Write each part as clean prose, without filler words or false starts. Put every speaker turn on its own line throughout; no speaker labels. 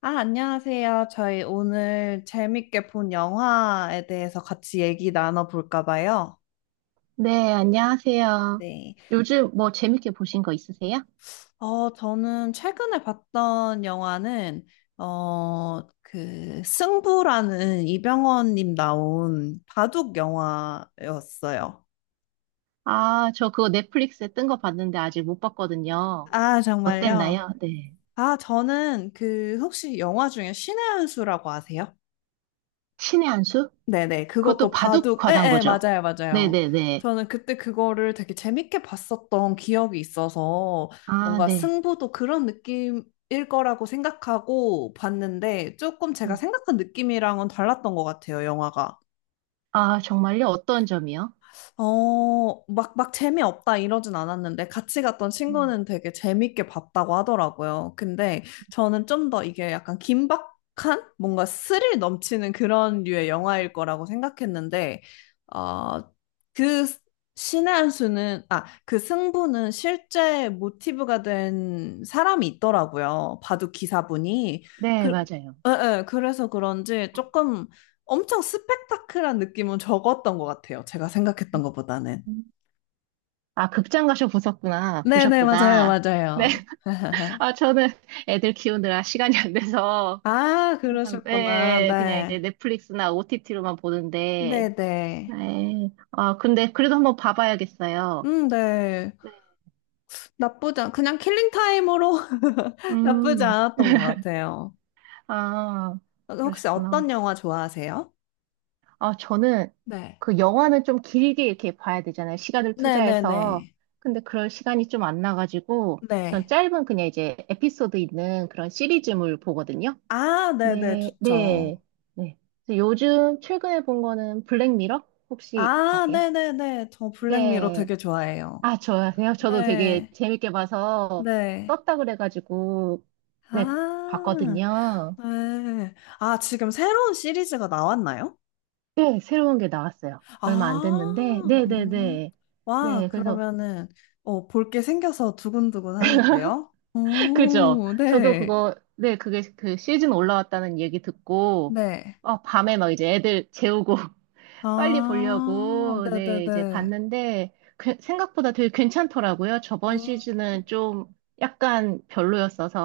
아, 안녕하세요. 저희 오늘 재밌게 본 영화에 대해서 같이 얘기 나눠볼까 봐요.
네, 안녕하세요.
네.
요즘 뭐 재밌게 보신 거 있으세요?
저는 최근에 봤던 영화는, 승부라는 이병헌님 나온 바둑 영화였어요.
아, 저 그거 넷플릭스에 뜬 거 봤는데 아직 못 봤거든요.
아, 정말요?
어땠나요? 네.
아, 저는 그, 혹시 영화 중에 신의 한 수라고 아세요?
신의 한 수?
네네,
그것도
그것도
바둑
바둑,
관한 거죠?
맞아요, 맞아요.
네네네.
저는 그때 그거를 되게 재밌게 봤었던 기억이 있어서
아,
뭔가
네.
승부도 그런 느낌일 거라고 생각하고 봤는데 조금 제가
음.
생각한 느낌이랑은 달랐던 것 같아요, 영화가.
아, 정말요? 어떤 점이요?
막 재미없다 이러진 않았는데 같이 갔던
음.
친구는 되게 재밌게 봤다고 하더라고요. 근데 저는 좀 더 이게 약간 긴박한 뭔가 스릴 넘치는 그런 류의 영화일 거라고 생각했는데, 어, 그 신의 한 수는, 아, 그 승부는 실제 모티브가 된 사람이 있더라고요. 바둑 기사분이.
네,
그,
맞아요.
예, 예, 그래서 그런지 조금 엄청 스펙타클한 느낌은 적었던 것 같아요. 제가 생각했던 것보다는.
음. 아, 극장 가셔 보셨구나.
네네, 맞아요,
보셨구나. 네.
맞아요.
아, 저는 애들 키우느라 시간이 안 돼서
아,
항상,
그러셨구나.
네, 그냥 이제
네.
넷플릭스나 OTT로만 보는데,
네네.
네. 아, 근데 그래도 한번 봐봐야겠어요.
네.
네.
그냥 킬링 타임으로 나쁘지
음,
않았던 것 같아요.
아,
혹시 어떤
그러셨구나.
영화 좋아하세요?
아, 저는
네.
그 영화는 좀 길게 이렇게 봐야 되잖아요. 시간을
네네네.
투자해서. 근데 그럴 시간이 좀 안 나가지고, 전
네.
짧은 그냥 이제 에피소드 있는 그런 시리즈물 보거든요.
아, 네네,
네,
좋죠.
네, 네. 그래서 요즘 최근에 본 거는 블랙미러? 혹시
아,
아세요?
네네네. 저 블랙미러
네.
되게 좋아해요.
아, 좋아하세요? 저도 되게
네.
재밌게 봐서
네.
떴다 그래가지고 네,
아.
봤거든요.
네. 아, 지금 새로운 시리즈가 나왔나요?
네, 새로운 게 나왔어요. 얼마 안 됐는데.
아,
네네네. 네,
음.
네.
와,
네, 그래서
그러면은, 볼 게 생겨서 두근두근 하는데요?
그죠?
오,
저도
네.
그거 네, 그게 그 시즌 올라왔다는 얘기 듣고
네.
어, 밤에 막 이제 애들 재우고 빨리
아,
보려고 네, 이제
네네네.
봤는데 생각보다 되게 괜찮더라고요. 저번
음.
시즌은 좀 약간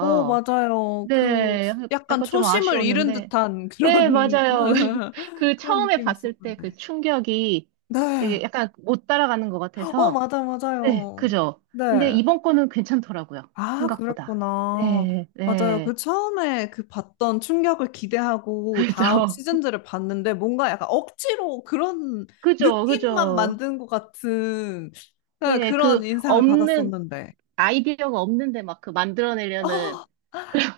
오, 맞아요. 그,
네,
약간
약간 좀
초심을 잃은
아쉬웠는데.
듯한
네,
그런,
맞아요. 그
그런
처음에
느낌이
봤을 때 그
있었는데.
충격이
네.
되게 약간 못 따라가는 것
어,
같아서.
맞아,
네,
맞아요.
그죠. 근데
네.
이번 거는 괜찮더라고요.
아,
생각보다.
그랬구나.
네,
맞아요. 그
네.
처음에 그 봤던 충격을 기대하고 다음
그죠.
시즌들을 봤는데 뭔가 약간 억지로 그런
그죠,
느낌만
그죠.
만든 것 같은 네,
네,
그런
그
인상을
없는,
받았었는데.
아이디어가 없는데 막 그 만들어내려는.
아,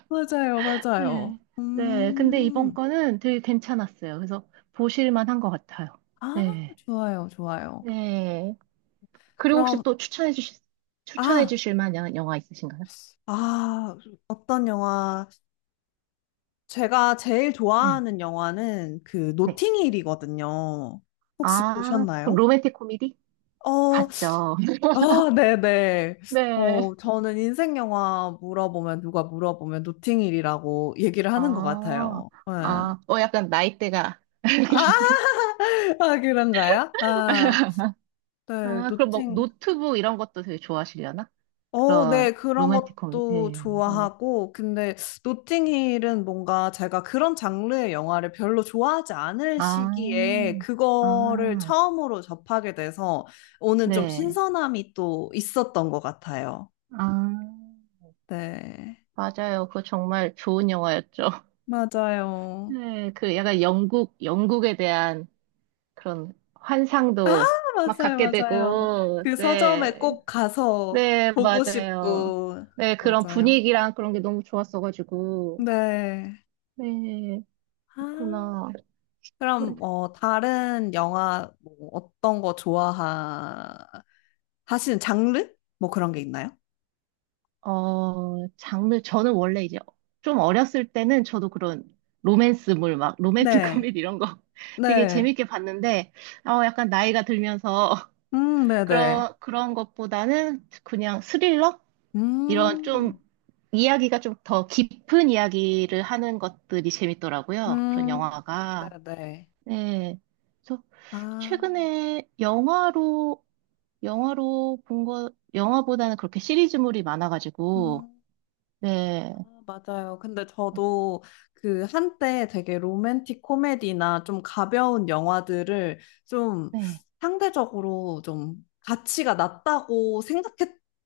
맞아요.
네,
맞아요.
네. 근데 이번
음.
거는 되게 괜찮았어요. 그래서 보실만 한 것 같아요.
아,
네,
좋아요. 좋아요.
네. 그리고 혹시
그럼,
또 추천해 주실, 추천해
아,
주실 만한 영화 있으신가요?
아, 어떤 영화. 제가 제일
네.
좋아하는 영화는 그
네.
노팅힐이거든요. 혹시
아, 그럼
보셨나요?
로맨틱 코미디?
어,
봤죠.
아, 네네.
네.
어, 저는 인생 영화 물어보면, 누가 물어보면 노팅힐이라고 얘기를 하는 것
아,
같아요. 네. 아,
아, 어, 약간 나이대가.
아, 그런가요? 아, 네,
아, 그럼 뭐
노팅.
노트북 이런 것도 되게 좋아하시려나?
어, 네,
그런
그런
로맨틱 코미디.
것도
네, 네.
좋아하고, 근데 노팅힐은 뭔가 제가 그런 장르의 영화를 별로 좋아하지 않을
아,
시기에 그거를
아,
처음으로 접하게 돼서 오는 좀
네.
신선함이 또 있었던 것 같아요.
아,
네,
맞아요. 그거 정말 좋은 영화였죠.
맞아요.
네, 그 약간 영국, 영국에 대한 그런 환상도 막
맞아요,
갖게
맞아요.
되고,
그 서점에
네.
꼭 가서
네,
보고
맞아요.
싶고,
네, 그런
맞아요.
분위기랑 그런 게 너무 좋았어가지고.
네.
네,
아,
그렇구나.
그럼 뭐 다른 영화 뭐 어떤 거 좋아하시는 장르? 뭐 그런 게 있나요?
장르, 저는 원래 이제 좀 어렸을 때는 저도 그런 로맨스물, 막 로맨틱
네,
코미디 이런 거 되게
네.
재밌게 봤는데, 어, 약간 나이가 들면서
네, 네.
그런, 그런 것보다는 그냥 스릴러? 이런
음,
좀 이야기가 좀 더 깊은 이야기를 하는 것들이 재밌더라고요. 그런
음, 네,
영화가.
네.
네. 그래서
아,
최근에 영화로, 영화로 본 거, 영화보다는 그렇게 시리즈물이 많아가지고,
음.
네.
아, 맞아요. 근데 저도 그 한때 되게 로맨틱 코미디나 좀 가벼운 영화들을 좀
네.
상대적으로 좀 가치가 낮다고 생각했던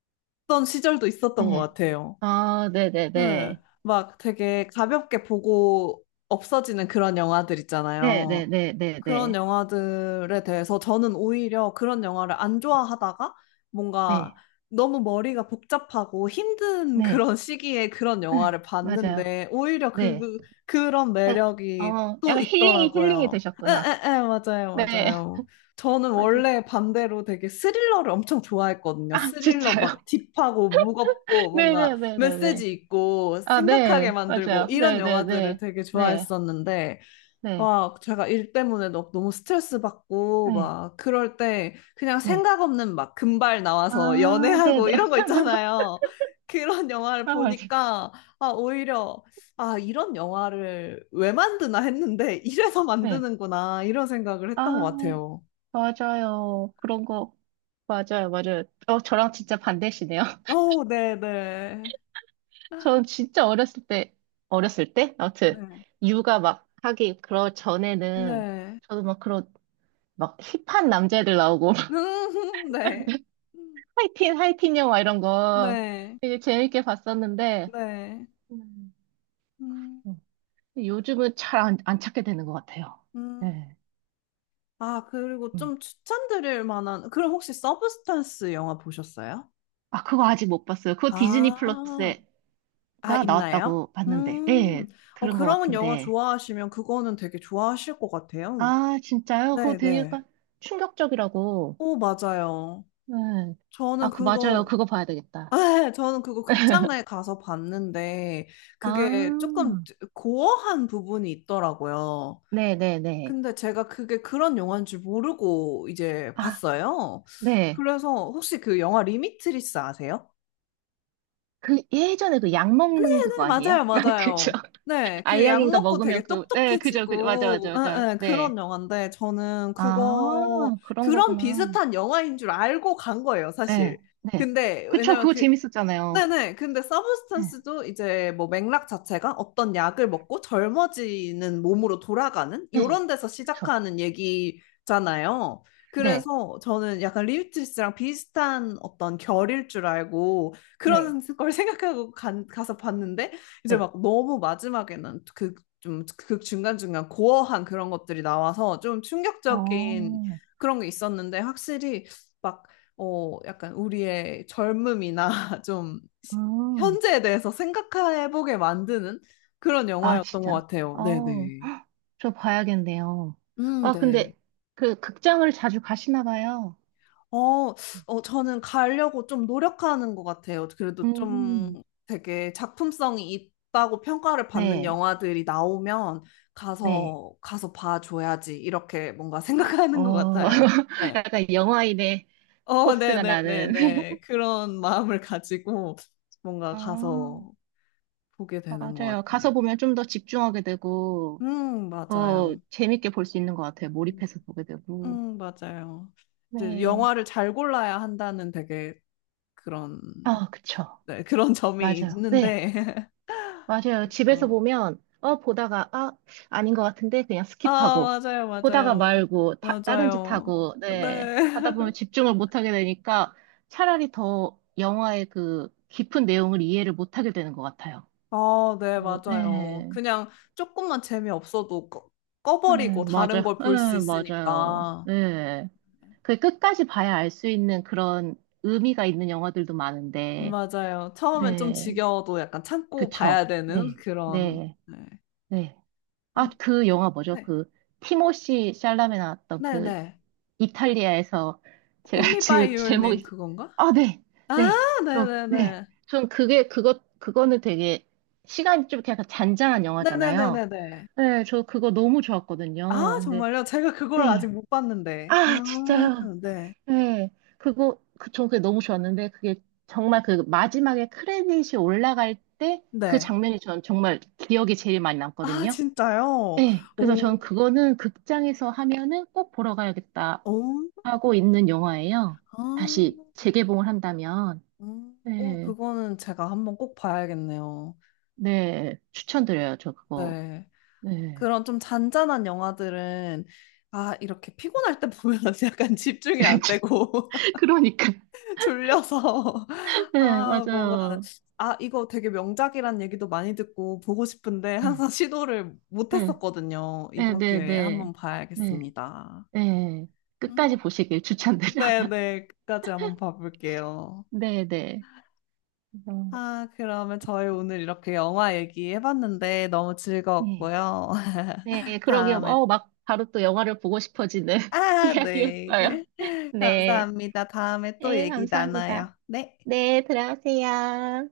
시절도 있었던 것
네.
같아요.
아,
네.
네네네.
막 되게 가볍게 보고 없어지는 그런 영화들 있잖아요.
네네네네네. 네.
그런
네.
영화들에 대해서 저는 오히려 그런 영화를 안 좋아하다가 뭔가
네.
너무 머리가 복잡하고 힘든
네, 네, 네. 네.
그런 시기에 그런
네. 네.
영화를
맞아요.
봤는데 오히려
네.
그런
네.
매력이
어,
또
약간 힐링이 힐링이
있더라고요.
되셨구나.
에에에 맞아요
네.
맞아요. 저는
맞아요.
원래 반대로 되게 스릴러를 엄청 좋아했거든요.
아,
스릴러
진짜요?
막 딥하고 무겁고 뭔가
네네네네네.
메시지 있고
아,
생각하게
네,
만들고
맞아요.
이런
네, 네,
영화들을
네,
되게
네,
좋아했었는데
네,
와, 제가 일 때문에 너무 스트레스 받고,
네,
막, 그럴 때, 그냥
네.
생각 없는 막 금발 나와서
아, 네,
연애하고
네.
이런 거 있잖아요. 그런 영화를
아, 맞아요.
보니까, 아, 오히려, 아, 이런 영화를 왜 만드나 했는데, 이래서
네.
만드는구나, 이런 생각을 했던 것
아,
같아요.
맞아요. 그런 거. 맞아요, 맞아요. 어, 저랑 진짜 반대시네요.
어, 네네.
전 진짜 어렸을 때, 어렸을 때?
네.
아무튼, 육아 막 하기, 그러 전에는,
네.
저도 막 그런, 막 힙한 남자애들 나오고,
음, 네.
하이틴, 하이틴 영화 이런 거
네.
되게 재밌게 봤었는데,
네. 음,
음. 요즘은 잘 안, 안 찾게 되는 것 같아요.
음.
네.
아, 그리고
어.
좀 추천드릴 만한, 그럼 혹시 서브스탄스 영화 보셨어요?
아, 그거 아직 못 봤어요. 그거 디즈니
아,
플러스가
아, 있나요?
나왔다고 봤는데,
음,
예,
어,
들은 것
그런 영화
같은데.
좋아하시면 그거는 되게 좋아하실 것 같아요.
아, 진짜요? 그거 되게
네네.
약간 충격적이라고.
오, 맞아요.
네.
저는
아, 그, 맞아요.
그거,
그거 봐야 되겠다.
저는 그거 극장에 가서 봤는데, 그게 조금
아,
고어한 부분이 있더라고요.
네네네.
근데 제가 그게 그런 영화인 줄 모르고 이제
아,
봤어요.
네.
그래서 혹시 그 영화 리미트리스 아세요?
그 예전에 그 약
네,
먹는 그거
네, 맞아요,
아니에요? 그죠?
맞아요. 네, 그 약
알약인가
먹고
먹으면
되게
그, 네, 그죠, 그죠. 맞아, 맞아,
똑똑해지고,
맞아. 네.
그런 영화인데,
아, 그런
그런
거구나.
비슷한 영화인 줄 알고 간 거예요, 사실.
네, 네.
근데,
그쵸,
왜냐면
그거
그,
재밌었잖아요.
네네. 근데
네,
서브스턴스도 이제 뭐 맥락 자체가 어떤 약을 먹고 젊어지는 몸으로 돌아가는
네.
이런 데서
그쵸.
시작하는 얘기잖아요.
네,
그래서 저는 약간 리우트리스랑 비슷한 어떤 결일 줄 알고
네,
그런 걸 생각하고 가서 봤는데 이제
네.
막 너무 마지막에는 좀 그 중간중간 고어한 그런 것들이 나와서 좀 충격적인
어,
그런 게 있었는데 확실히 막 약간 우리의 젊음이나 좀 시-
음.
현재에 대해서 생각해보게 만드는 그런
아,
영화였던 것
진짜.
같아요.
어,
네네.
저 봐야겠네요. 아,
네.
근데 그 극장을 자주 가시나 봐요.
어, 저는 가려고 좀 노력하는 것 같아요. 그래도
음.
좀 되게 작품성이 있다고 평가를 받는
네,
영화들이 나오면
네.
가서 봐줘야지. 이렇게 뭔가 생각하는 것
어,
같아요. 네.
약간 영화인의 포스가 나는.
네네네네. 그런 마음을 가지고 뭔가
아,
가서 보게 되는 것
맞아요.
같아요.
가서 보면 좀 더 집중하게 되고, 더
맞아요.
재밌게 볼 수 있는 것 같아요. 몰입해서 보게 되고.
맞아요. 이제
네.
영화를 잘 골라야 한다는 되게 그런,
아, 그쵸.
네, 그런 점이
맞아요. 네.
있는데.
맞아요. 집에서
진짜.
보면, 어, 보다가, 아, 아닌 것 같은데, 그냥 스킵하고,
아, 맞아요,
보다가
맞아요.
말고, 다, 다른 짓
맞아요.
하고,
네.
네. 하다 보면 집중을 못하게 되니까 차라리 더 영화의 그 깊은 내용을 이해를 못하게 되는 것 같아요.
아, 네,
어,
맞아요.
네.
그냥 조금만 재미없어도
네,
꺼버리고 다른
맞아요.
걸 볼 수
네, 맞아요.
있으니까.
네. 그 끝까지 봐야 알 수 있는 그런 의미가 있는 영화들도 많은데,
맞아요. 처음엔 좀
네.
지겨워도 약간 참고 봐야
그쵸.
되는
네.
그런,
네.
네.
네. 아,
음,
그 영화 뭐죠?
네.
그 티모시 샬라메 나왔던 그
네네.
이탈리아에서 제가
Call me by
지금
your name
제목이
그건가?
아, 네.
아,
네. 저 네.
네네네.
전 그게 그거 그거는 되게 시간이 좀 이렇게 약간 잔잔한 영화잖아요.
네네네네네.
네, 저 그거 너무 좋았거든요.
아,
근데
정말요? 제가 그걸
네.
아직 못 봤는데.
아,
아,
진짜요.
네.
네. 그거 그, 저 그게 너무 좋았는데 그게 정말 그 마지막에 크레딧이 올라갈 때 그
네.
장면이 전 정말 기억에 제일 많이
아,
남거든요.
진짜요?
네, 그래서 저는
오.
그거는 극장에서 하면은 꼭 보러 가야겠다
오.
하고 있는 영화예요.
아.
다시 재개봉을 한다면.
음. 오,
네,
그거는 제가 한번 꼭 봐야겠네요.
네, 추천드려요, 저 그거.
네.
네.
그런 좀 잔잔한 영화들은 아, 이렇게 피곤할 때 보면 약간 집중이 안 되고
그러니까.
졸려서
네,
아, 뭔가
맞아요.
아, 이거 되게 명작이란 얘기도 많이 듣고 보고 싶은데
네,
항상 시도를 못
네,
했었거든요. 이번
네,
기회에
네.
한번
네,
봐야겠습니다.
네. 끝까지
음.
보시길 추천드려요.
네네, 끝까지 한번 봐볼게요.
네, 네.
아, 그러면 저희 오늘 이렇게 영화 얘기해봤는데 너무
음,
즐거웠고요.
네, 네, 그러게요.
다음에
어, 막 바로 또 영화를 보고 싶어지는
아, 네.
이야기였어요. 네,
감사합니다. 다음에 또
네,
얘기
감사합니다.
나눠요. 네.
네, 들어가세요.